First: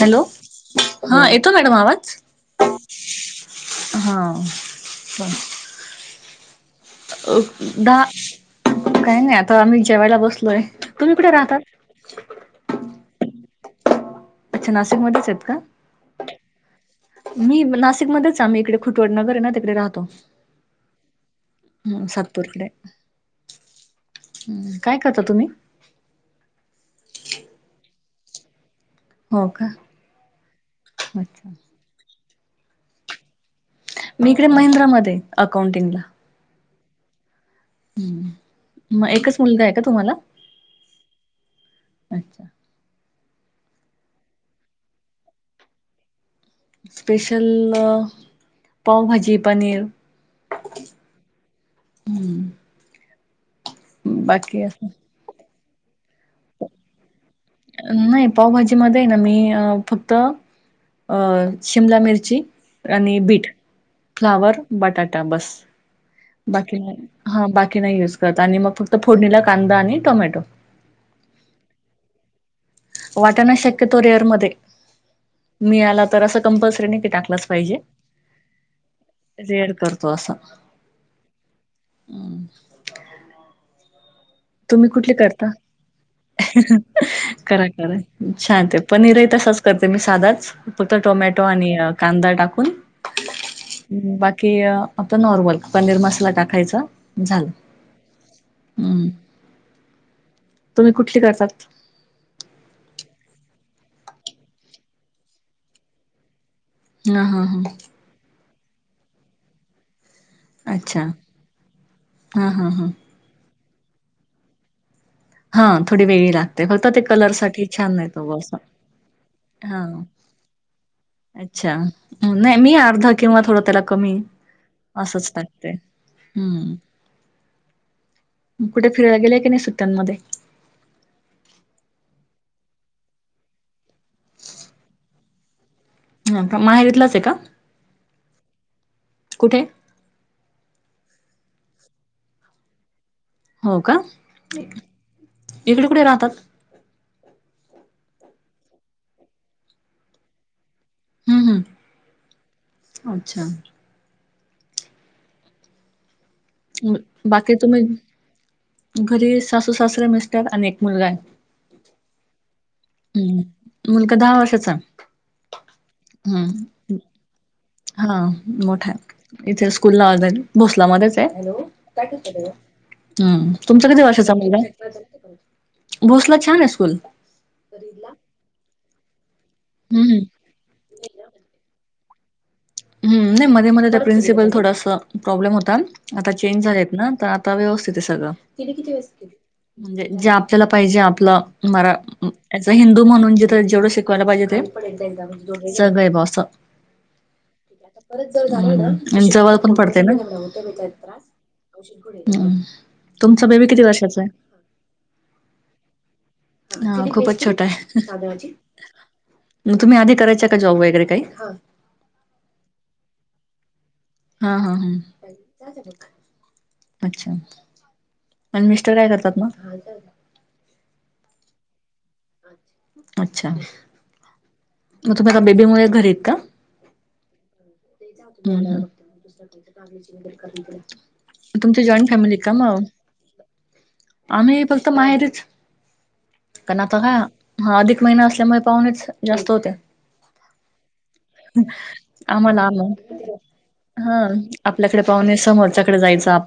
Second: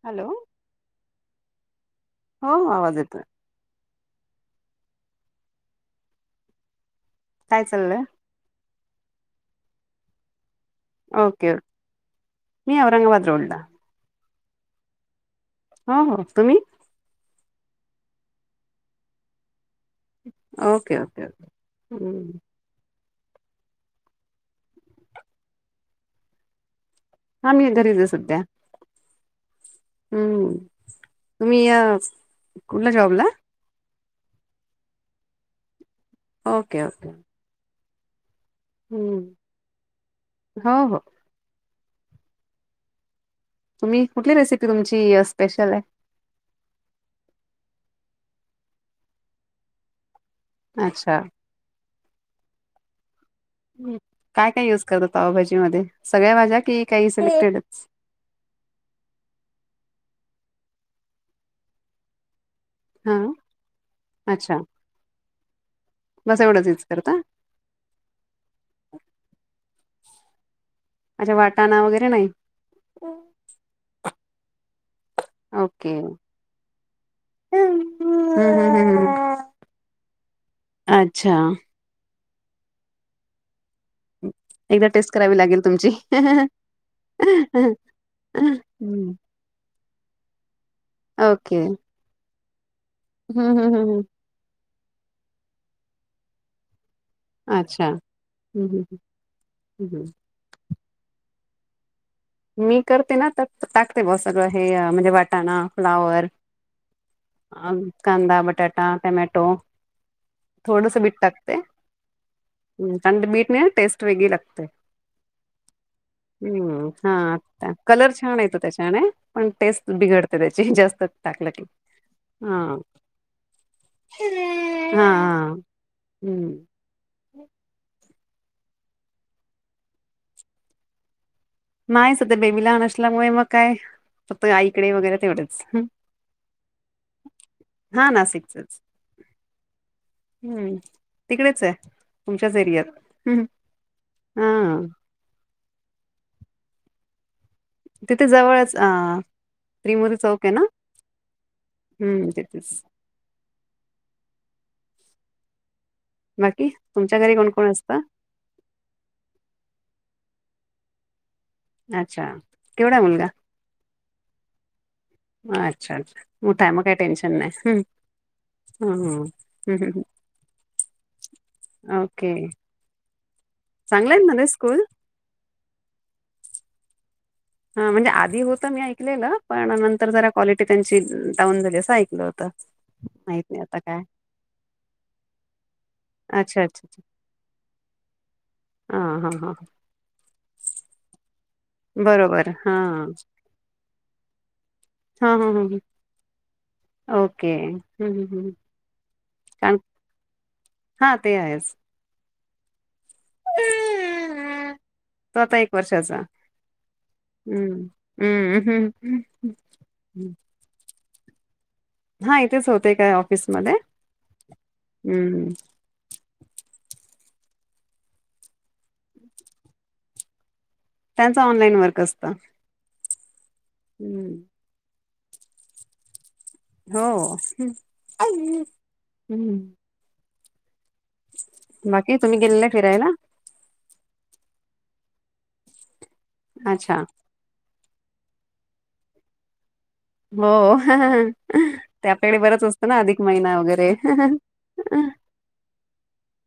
Hello हा येतो madam आवाज हो हो आवाज येतोय हां ब काय दा चाललंय काही नाही आता आम्ही जेवायला बसलोय. तुम्ही कुठे ओके ओके राहतात मी औरंगाबाद रोडला अच्छा नाशिकमध्येच आहेत. का हो हो तुम्ही मी नाशिक ममध्येच आम्ही इकडे खुटवड नगर आहे ना तिकडे राहतो. ओके ओके ह् काय करता तुम्ही हम घरी जस का? हो का? हम्म अच्छा तुम्ही या कुठल्या जॉबला? मी इकडे महिंद्रामध्ये अकाउंटिंगला ओके ओके. हम्म. मग हम्म. एकच मुलगा आहे का तुम्हाला? हो हो अच्छा तुम्ही कुठली रेसिपी तुमची स्पेशल आहे? स्पेशल पावभजी पनीर अच्छा हम्म. काय काय युज करतो पावभाजी मधे सगळ्या भाज्या की काहीच नाही पावभाजी मध्ये आहे ना मी फक्त त अ शिमला मिरची हा आणि बीट अच्छा फ्लावर बटाटा बस बस एवढंच बाकी यूज नाही करता हा बाकी नाही यूज करत आणि मग फक्त फोडणीला कांदा आणि टोमॅटो अच्छा वाटाणा वगैरे नाही वाटाणा शक्यतो कररिअरमध्ये मी ओके आला तर असं कंपल्सरी नाही की टाकलाच पाहिजे हम्म हम्म हम्म रेअर करतो असं अच्छा हम. एकदा तुम्ही टेस्ट कुठले करावी करता लागेल तुमची. करा करा छान ते हं, पनीरही तसच करता ते मी साधाच फक्त टोमॅटो ओके. आणि कांदा टाकून हं हं हं [inaudible] हं. ह् बाकी अ आता नॉर्मल पनीर मसाला टाकायचा झालं. अच्छा हम्म हम्म. हं, ह ह. तुम्ही कुठली करतात मी करते ना तर टाकते ब सगळ हे म्हणजे वाटाणा फ्लावर हां, हां, अ हां. कांदा बटाट आटा टमॅटो थोडस अच्छा. बीट टाकते, हां, हां, हां. कारण ते बीट ने टेस्ट वेगळी लागते हा थोडी वेगळी लागते हं. होतात हा आ कलर छान येतो त्याच्याने पण टेस्ट हां. बिघडते त्याची जास्त टाकलं क अच्छा. नाही हा मी अर्धा किंवा थोडं त्याला कमी हा असंच टाकते. हम्म. हं. कुठे फिरायला गेले की नाही सुट्ट्यांमध्ये नाही सध्या बेबी लहान असल्यामुळे मग काय फक्त आईकडे वगैरे तेवढेच ह का माहेरातलंच आहे का? हा नाशिकचच कुठे? हम्म. तिकडेच आहे तुमच्याच एरियात हो का हा इकडे कुठे राहतात. तिथे जवळच अ त्रिमुरी चौक आहे ना हम्म हम्म अच्छा बाकी मग तुमच्या घरी कोण बाकी कोण तुम्ही असत. घरी सासू, सासरे, मिस्टर अन एक मुलगा आहे. अच्छा केवढा मुलगा हं. मुलगा वर्षाचा? [inaudible] अच्छा अच्छा कुठाय मग काय टेन्शन नाही हं, हा हं, मोठाय हं. इथे हं, हं, स्कूल ला [unintelligible] भोसलामध्येच हं. ओके आहे - हम् तुमचा कधी चांगलं आहेत वर्षाचा ना ते स्कूल मुलगा भोसला छान आहे स्कूल हा म्हणजे आधी होत ना ऐक -ना पण नंतर हम्म जरा क्वालिटी त्यांची डाऊन झाली असऐक - [unintelligible] ह्म नाही मध्ये मध्ये त्या प्रिन्सिपल थोडस प्रॉब्लेम होता आता अच्छा चेंज अच्छा झालेत ना तर आता व्यवस्थित आहे सगळं हा हा हा [unintelligible] म्हणजे जे आपल्याला पाहिजे आपलं बरोबर मराज अ हा हिंदू म्हणून जेथ जेवढं शिकवायला पाहिजे ते [unintelligible] हा ह बा अस ओके हम्म हम्म हम्म [unintelligible] जवळ पण कारण पडते ना [unintelligible] त्रास हा ते आहेच औषध घ ह तुमच बेबी किती वर्षाचा आहे तो आता एक वर्षाचा हा खूपच छोटाय हम्म हम्म मग तुम्ही आधी हम्म करायच्या का जॉब वगैरे - हा हा इथेच होते काय ऑफिसमध्ये हा हा हम्म हा [inaudible] अच्छा [inaudible] आणि मिस्टर काय करतात मग त्यांचा ऑनलाईन वर्क असत [inaudible] अच्छा. हम्म. मग तुम्ही बेबीमुळे घरी आहेत का? हो. [inaudible] [inaudible] हम्म तुमची जॉईंट बाकी फॅमिली तुम्ही का गेलेला म? फिरायला आम्ही फक्त माहेरीच कनात अच्छा ह, हा अदिक महिना असल्यामुळे पाहुणेच जास्त होते. हो हो त्याकडे बरंच आम्हाला असतं मग ना अधिक महिना वगैरे हा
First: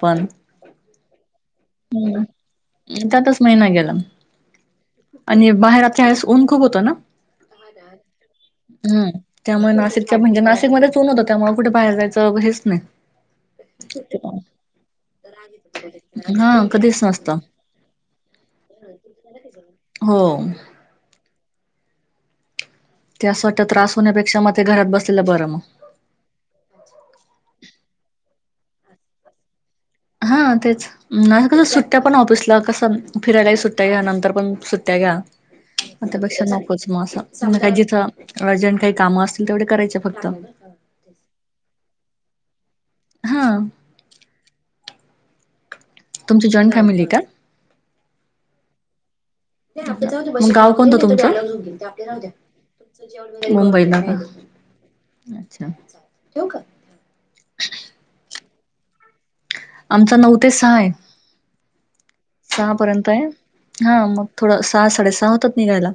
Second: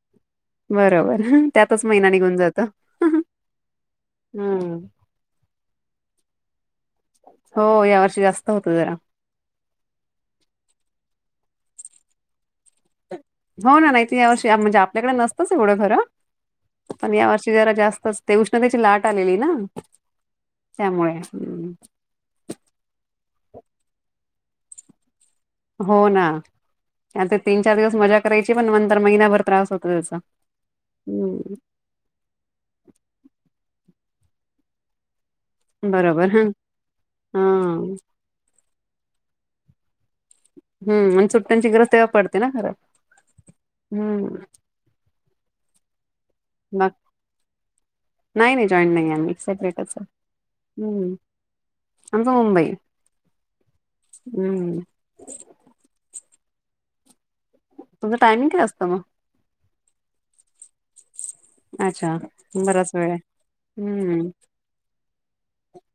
पण बरोबर त्यातच महिना निघून जातो, त्यातच महिना गेला हम. आणि बाहेर या वेळेस ऊन खूप होत ना, हो या वर्षी जास्त होतं जरा त्यामुळे नाशिकच्या म्हणजे नाशिकमध्येच ऊन होत. मग कुठे बाहेर जायचं हेच नाही. हो ना नाही त या वर्षी म्हणजे आपल्याकडे नसतंच एवढं घर हा कधीच पण या नसतं वर्षी जरा जास्तच ते उष्ण त्याची लाट आली, हो. त्यामुळे हम्म. ते असं वाटतं त्रास होण्यापेक्षा मग ते घरात बस हो ना नाय तर तीन चार दिवस मजा करायची पण नंतर महिनाभर त्रास होत. हा तेच कस सुट्ट्या पण ऑफिसला कसं फिरायला सुट्ट सुट्ट्या घ्या, नंतर पण सुट्ट्या घ्या म बरोबर त्यापेक्षा ह नकोच हा मं का जिथं अर्जट काही काम असतील तेवढी करायचे फक्त. हम्म आणि सुट्ट्यांची गरज तेव्हा पडते ना खराब, हा हम्म. तुमची जॉईंट मग फॅमिली का? नाही नाही जॉईन नाही आम्ही. सेपरेटच आहे. गाव कोणत तुम हम्म आमचं मुंबई मुंबई? मुंबई का हम्म अच्छा. ठेऊ का? तुमच टायमिंग काय असत त म? आमचा नऊ ते सहा आहे. अच्छा सहा बराच वेळ आहे पर्यंतय, हा मग हम्म थोडं सहा साडेसहा होतात निघायला.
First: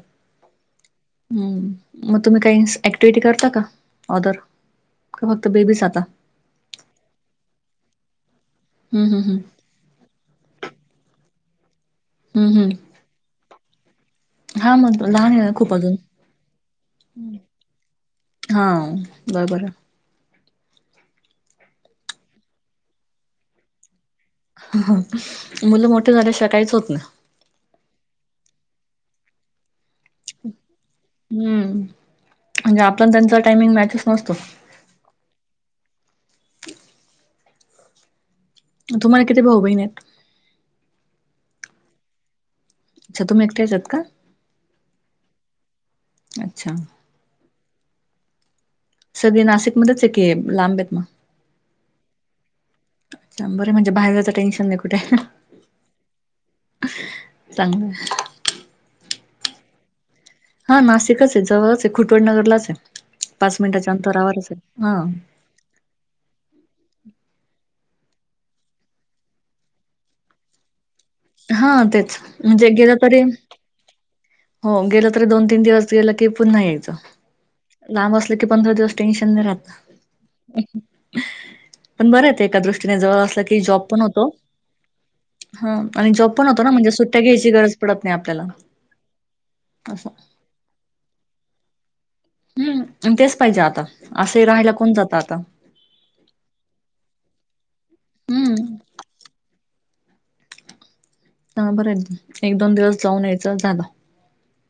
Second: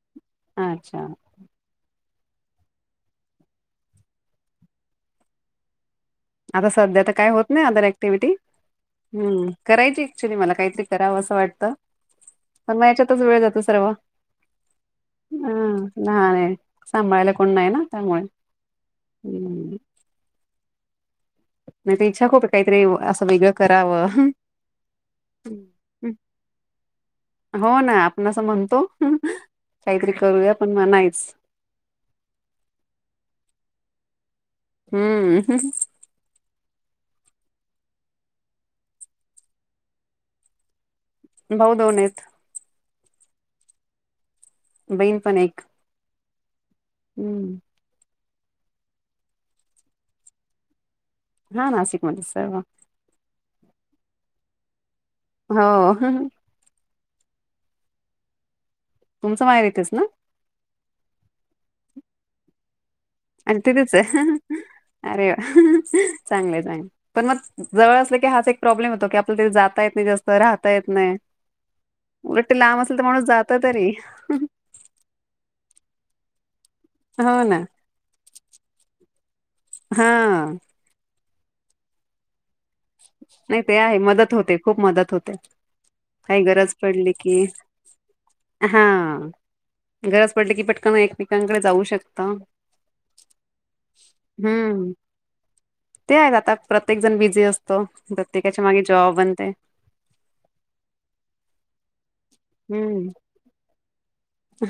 अच्छा हम्म. मग तुम्ही काही ऍक्टिव्हटी करता का? ऑदर का फक्त बेबीच आता? आता सध्या तर काय होत नाही अदर ऍक्टिव्हिटी हम्म हम्म हम्म ह् करायची ऍक्च्युली मला काहीतरी करावं असं वाटतं हम्म पण हम्म याच्यातच वेळ जातो सर्व हा मग लहान आहे ना खूप हं अजून नाय, नाय सांभाळायला कोण नाही ना त्यामुळे. हा बरोबर हम्. आहे इच्छाक होत काहीतरी असं वेगळं करावं. ह मुलं हम्म. मोठे झाल्या शिवाय काईच होत नाइ. तो हम्म, आपण त्यांचा टाइमिंग मॅच नोजतो हम्म, ह की म तुम्हाला किती भाऊ बहिणयत? भाऊ दोनयत. अच्छा तुम्ही एकट्याच त का? बहीण पण एक. अच्छा. हम्म. सगळे नाशिकमध्येच की लांबयत मग? हा नासिक म्हधे सर्व. बरं म्हणजे बाहेरचं टेन्शन नाय कुठे. हो. चांगलय. तुमचं माहेर येतेच ना? हा नाशिकचय, जवळचय खुटवडनगरलाचय. आणि तिथेचय हा अरे वा चांगलंय, चांगलय पण म जवळ असलं की हाच एक प्रॉब्लेम होतो की आपलं ते जाता येत नाही जास्त राहता ये नाही, हा तेच उलट म्हणजे लांब गेलं असेल तर तरी माणूस जात तरी. हो गेलं तरी दोन तीन दिवस गेलं की पुन्हा ये हो ना. लांब असल पंधरा दिवस टेन्शन नाइ राह हा. पण बरंय ते त्या दृष्ट जवळ असल की नाही ते जॉब आहे पण होतो मदत होते खूप मदत होते हा आणि जॉब काही पण होतो ना गरज म्हणजे पडली सुट्ट्या की घ्यायची गरज पडत नाइ आपल्याला. हा असं गरज पडल की पटकन एकमेकांकडे जाऊ शकता. हम्म आणि तेच पाहिजे आता असे राहायला कोण हम्म. जात आता. ते आहेत आता प्रत्येक जण बिझी असतो हम्म प्रत्येकाच्या माग जॉब अंत [unintelligible] हा बर हाय ना ते एक दोन दिवस जाऊन यायचं झालं.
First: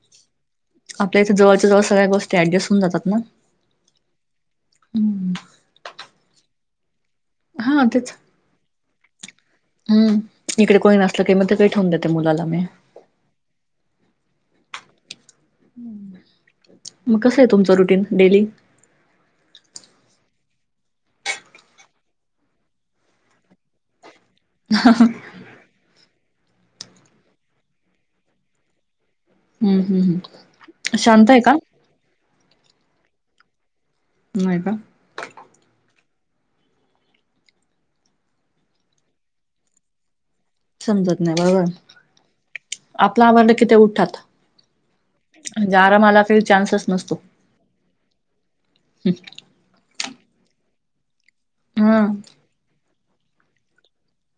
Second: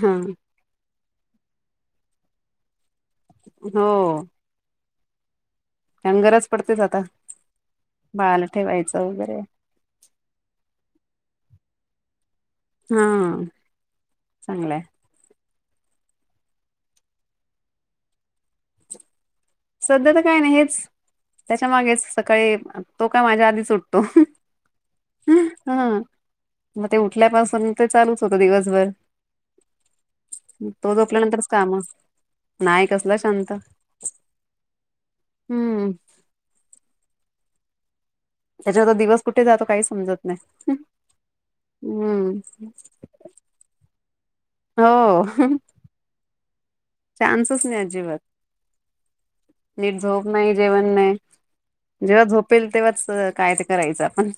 हा आपल्या इथ जवळच्या जवळ सगळ्या गोष्टी ऍडजेस्ट होवुन जातात ना हो. हं हं आण गरज पडतेच आता बाळाला ठेवायचं. वगैरे हूं इकडे कोणी नसलं की मग ते ठेवून देते मुलाला मी हा चांगलंय. मग कस आहे तुमचं रुटीन डेली सध्या तर काही नाही हेच त्याच्या मागेच सकाळी तो काय माझ्या आधीच उठतो. [unintelligible] म ते उठल्यापासून ते चालूच होत दिवसभर. हम्म हम्म हम्म शांत आहे का? नाय कसला शांत नाही का? हूं त्याच्यात दिवस कुठे जातो काही समजत नाही समजत नाय हम्म बरोबर आपलं आवरंलं कि ते उठठात म्हणजे आरामला काही चान्स स चान्सस नाही अजिबात ने झोप नाही जेवण नाय हा जेव्हा झोपेल तेव्हाच अ काय ते करायचं आपण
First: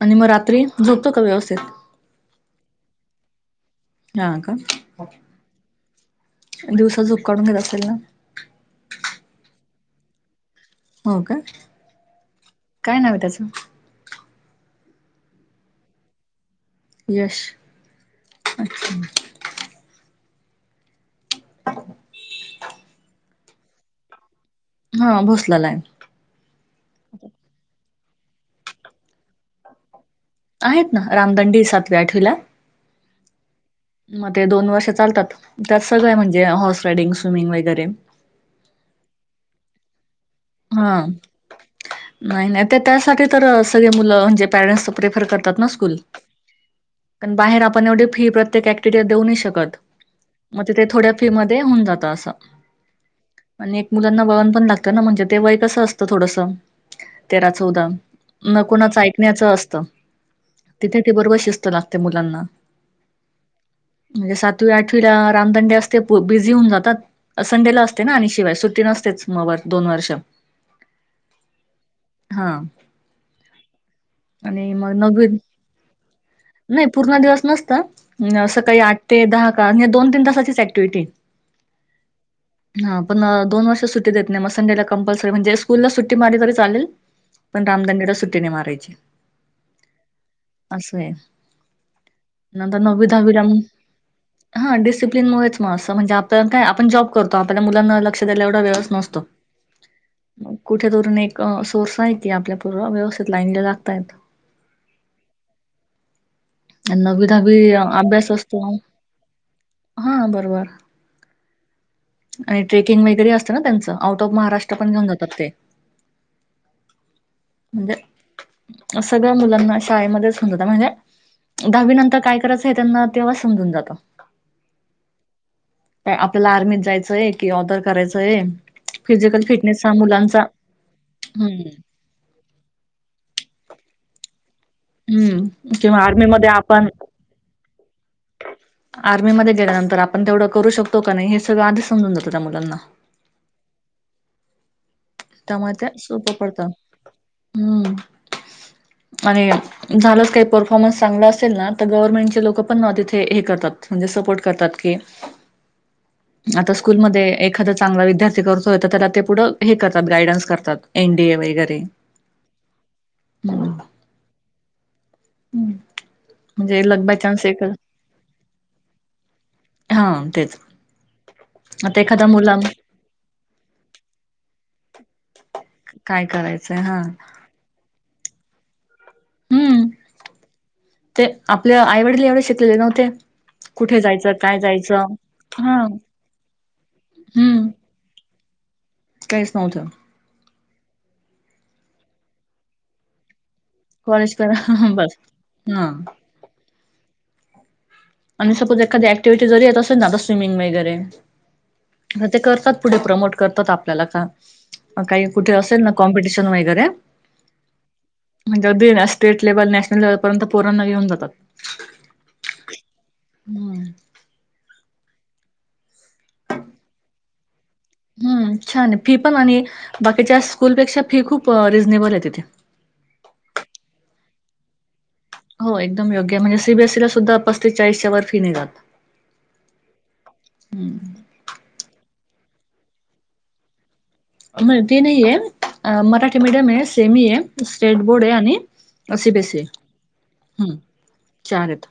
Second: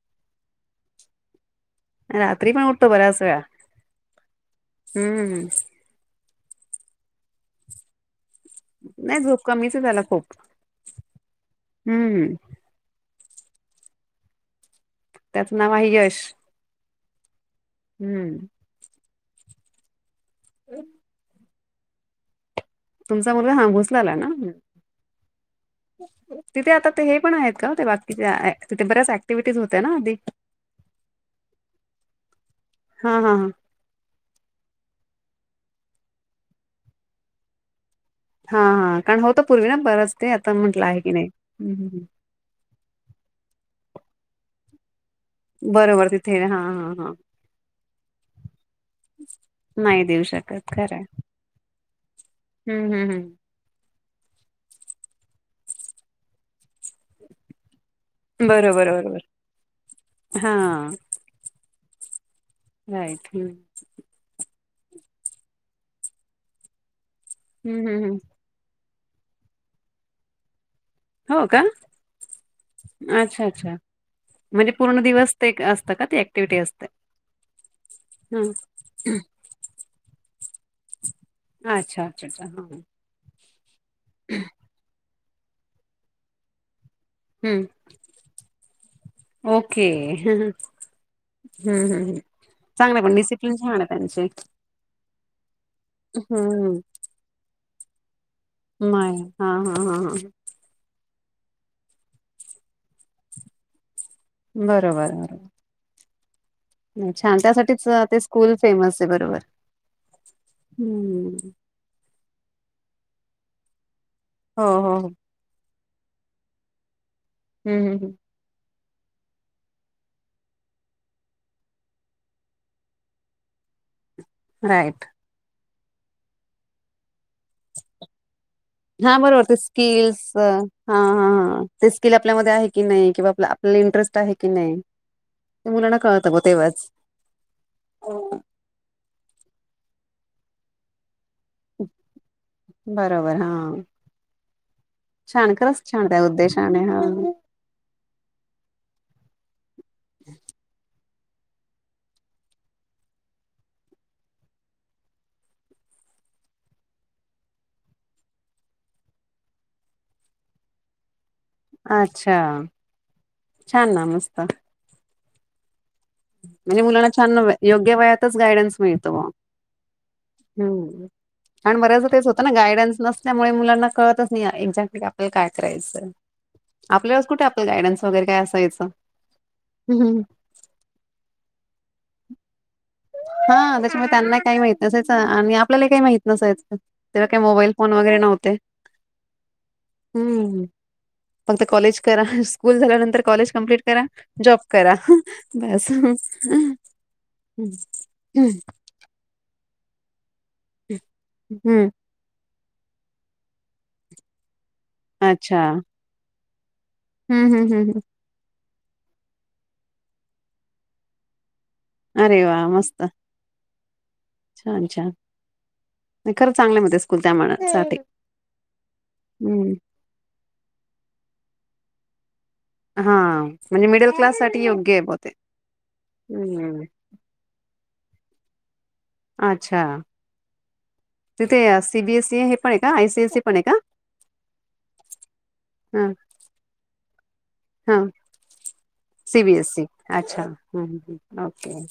आणि म रात्री झोपतो का व्यवस्थित? रात्री पण उठतो बऱ्याच वेळा हा का हम्म दिवसा झोप करून घेत असेल ना नाही झोप कमीच ये त्याला खूप हो का हम्म काय नाव त्याच [inaudible] त्याचं नाव आहे यश. यश. हम्म अच्छा [unintelligible] [unintelligible] तुमचा म हां भुसलेला ना हा भोसलाला आहे. तिथे आता ते हे पण आहेत का हो ते ति तिथे बऱ्याच क्टिव्हिटीज होत ना अधदी आहेत ना रामदंडी सातव्या आठवला हा हा हा मग ते दोन वर्ष चालतात त्यात सगळं म्हणजे हॉर्स रायडिंग स्विमिंग वगैरे हा हा कारण हो तर पूर्वी ना बरच ते आता म्हंटलं आहे हा. की नाही नाही नाही ते त्यासाठी तर सगळे मुलं म्हणजे पॅरेंट्स प्रेफर बरोबर तिथे हा हा हा करतातकलण बाहेर आपण एवी फी प्रत्येक क्टि देऊ शकत नाही देऊ शकत मग त खरं थोड्या फी म होऊन जात अस हम्म हम्म हम्म आणि एक मुलांना बळन पण लागत म्हणजे वय कस असतं थोडस तेरा चौदा न बरोबर कुणाच बरोबर ऐकण्याचं असतं हा तिथे ते बरोबर शिस्त लात त्या मुलांना राईट हम् त आठवीला रामदंडे असते बिझी होऊन जातात संडेला हम्म असते ना हम्म आणि शिवाय सुट्टी नसते [unintelligible] दोन वर्ष हो का [inaudible] हा अच्छा अच्छा [inaudible] म्हणजे आणि मग पूर्ण दिवस नववीत ते असतं का ती ऍक्टिव्हटी [inaudible] असते नाही पूर्ण दिवस नसत हा म सकाळी आठ ते दहा का या दोन तीन तासाचीच ऍक्टिवटी अच्छा अच्छा अच्छा हा [inaudible] ह पण [unintelligible] सुटी देत नाही म संडेला [unintelligible] म्हणजे स्कूलला सुट्टी मारली तरी चालेल पण हम्म रामदडीला सुट्टीने मारायची ओके हम्म [inaudible] अस आहे हम्म नंतर चांगलं आहे नववी पण डिसिप्लिन दहावी छान आहे त्यांचे [unintelligible] हा डिसिप्लन मुळेच म अस म्हणजे आप काय हम्म आपण जॉब करतो आपल्या [unintelligible] लक्ष दयायला एवढा वेळच नसतो नाही हा हा हा हा [inaudible] कुठे [unintelligible] अ सोर्स आहीत आपल्या पूर् व्यवस्थित लाईनला लागतयत बरोबर [inaudible] आणि अ छान अ, त्यासाठीच ते अभ्यास स्कूल असतो फेमस आहे बरोबर हां, बरोबर य [inaudible] हम्म आणि ट्रेकिंग वगैरे असत ना त्यांच आउट ऑफ हो मार्क हो - हो [unintelligible] जातात ते म्ह म्हणजे म्ह सगळ्या मुलांना शाळेमध्येच होऊन जातात म्हणजे दहावी नंतर काय करायचं हे त्यांना तेव्हा समजून जातं राईट प आपल्याला आर्मीत जायचं एक की ऑदर करायचंय हा फिजल बरोबर ते फिट - स्किल्स हा हा हा ते स्किल आपल्यामध्ये आहे कि नाही किंवा [unintelligible] [unintelligible] ते हम्म मुलांना किंवा आर्मी कळतं ब मध्ये आपण तेव्हाच [inaudible] आर्मी मध्ये [unintelligible] र तर आपण तेवढं करू शकतो का नाही हे - [unintelligible] आधीच समजून जात त्या मुलाना बरोबर हा छान खरच [unintelligible] उद्दशाानय हा हम्म आणि झालंच काही परफॉर्मन्स चांगल असेल ना तर गव्हरमेंट ची लोक सुद्धा हे करता म्हंजे सपोर्ट करतात [inaudible] की [inaudible] एखादा चांगला विद्यार्थी करतोय त पुढ हे करतात गयडन्स करतात एनडी [unintelligible] अच्छा छानना मस्त! हम्म. म्हणजे लक मुलांना बाय छान चान्स नव्हे, एक योग्य वयातच गायडन्स मिळतो. हा तेच हुं, आणि आता बऱ्याचदा तेच एखादा होत ना मुला गायडन्स नसल्यामुळे मुलांना कळतच नाही- एकॅज्याक्टली [unintelligible] काय करायचं, काय करायचंय हा आपल्यावेळेस कुठे आपलं गायडन्स वगैरे काय असायचं.. हम्म [unintelligible] ते आपल्या आईवडील एवढे शिकलेले नव्हते. हा कुठे त्याच्यामुळे जायचं, त्यांना काही काय माहित नसायचं जायचं, आणि हां आपल्याला काही माहित नसायचं. तेव्हा काही हुं मोबाईल फोन वगैरे नव्हते. काहीच नव्हतं. हुं पण ते कॉलेज करा, स्कूल झाल्यानंतर कॉलेज- कम्पलीट करा, कॉलेज जॉब करा. बस [unintelligible] बस हा [unintelligible] हुं आणि सपोज एखादी एक्टीविटी जरी येत असे- [unintelligible] स्विमिंग वगैरे, हम्म अग ते करतात. पुढे प्रमोट करतात आपल्याला च- आ, काही कुठे असेल ना कॉम्पिटिश- तेन वगैरे- हुं- हुं -हुं -हुं- म्हणजे अगदी स्टेट लेव्हल, नॅशनल लेव्हल, पर्यंत पोरांना घऊन जातात. अरे वा मस्त! हुं- छान -छान नाही खरं चांगलय मग ते स्कूल त्यामुळ- हुं छान आहे फी पण आणि बाकीच्या स्कूलपेक्षा फी खू प रिझनेबल आहे तिथे. हां, म्हणजे मिडल क्लास साठी येऊन- हो एकदम योग्य म्हणजे, सी बी एस ई ला सुद्धा पस्तीस चाळीसच्या वर फी नाही जात. अच्छा, तिथे सीबीएस- ते हे पण आहे का? आय सी आय सी पण आहे का? अं ते नाहीये, हा मराठी मीडियम आहे, सेमी आहे, हा स्टेट बोर्ड आहे आणि सी बी एस सी आहे. सीबीएसई अच्छा हम्म हम्म. चार ओके आहेत.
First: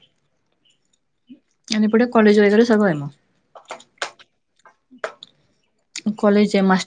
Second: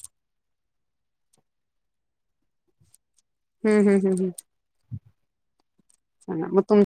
आणि पुढे कॉलेज वगैरे सगळं आहे मग. हुं-हुं -हुं- हुं चला कॉलेज मग आहे तुम- मास्टर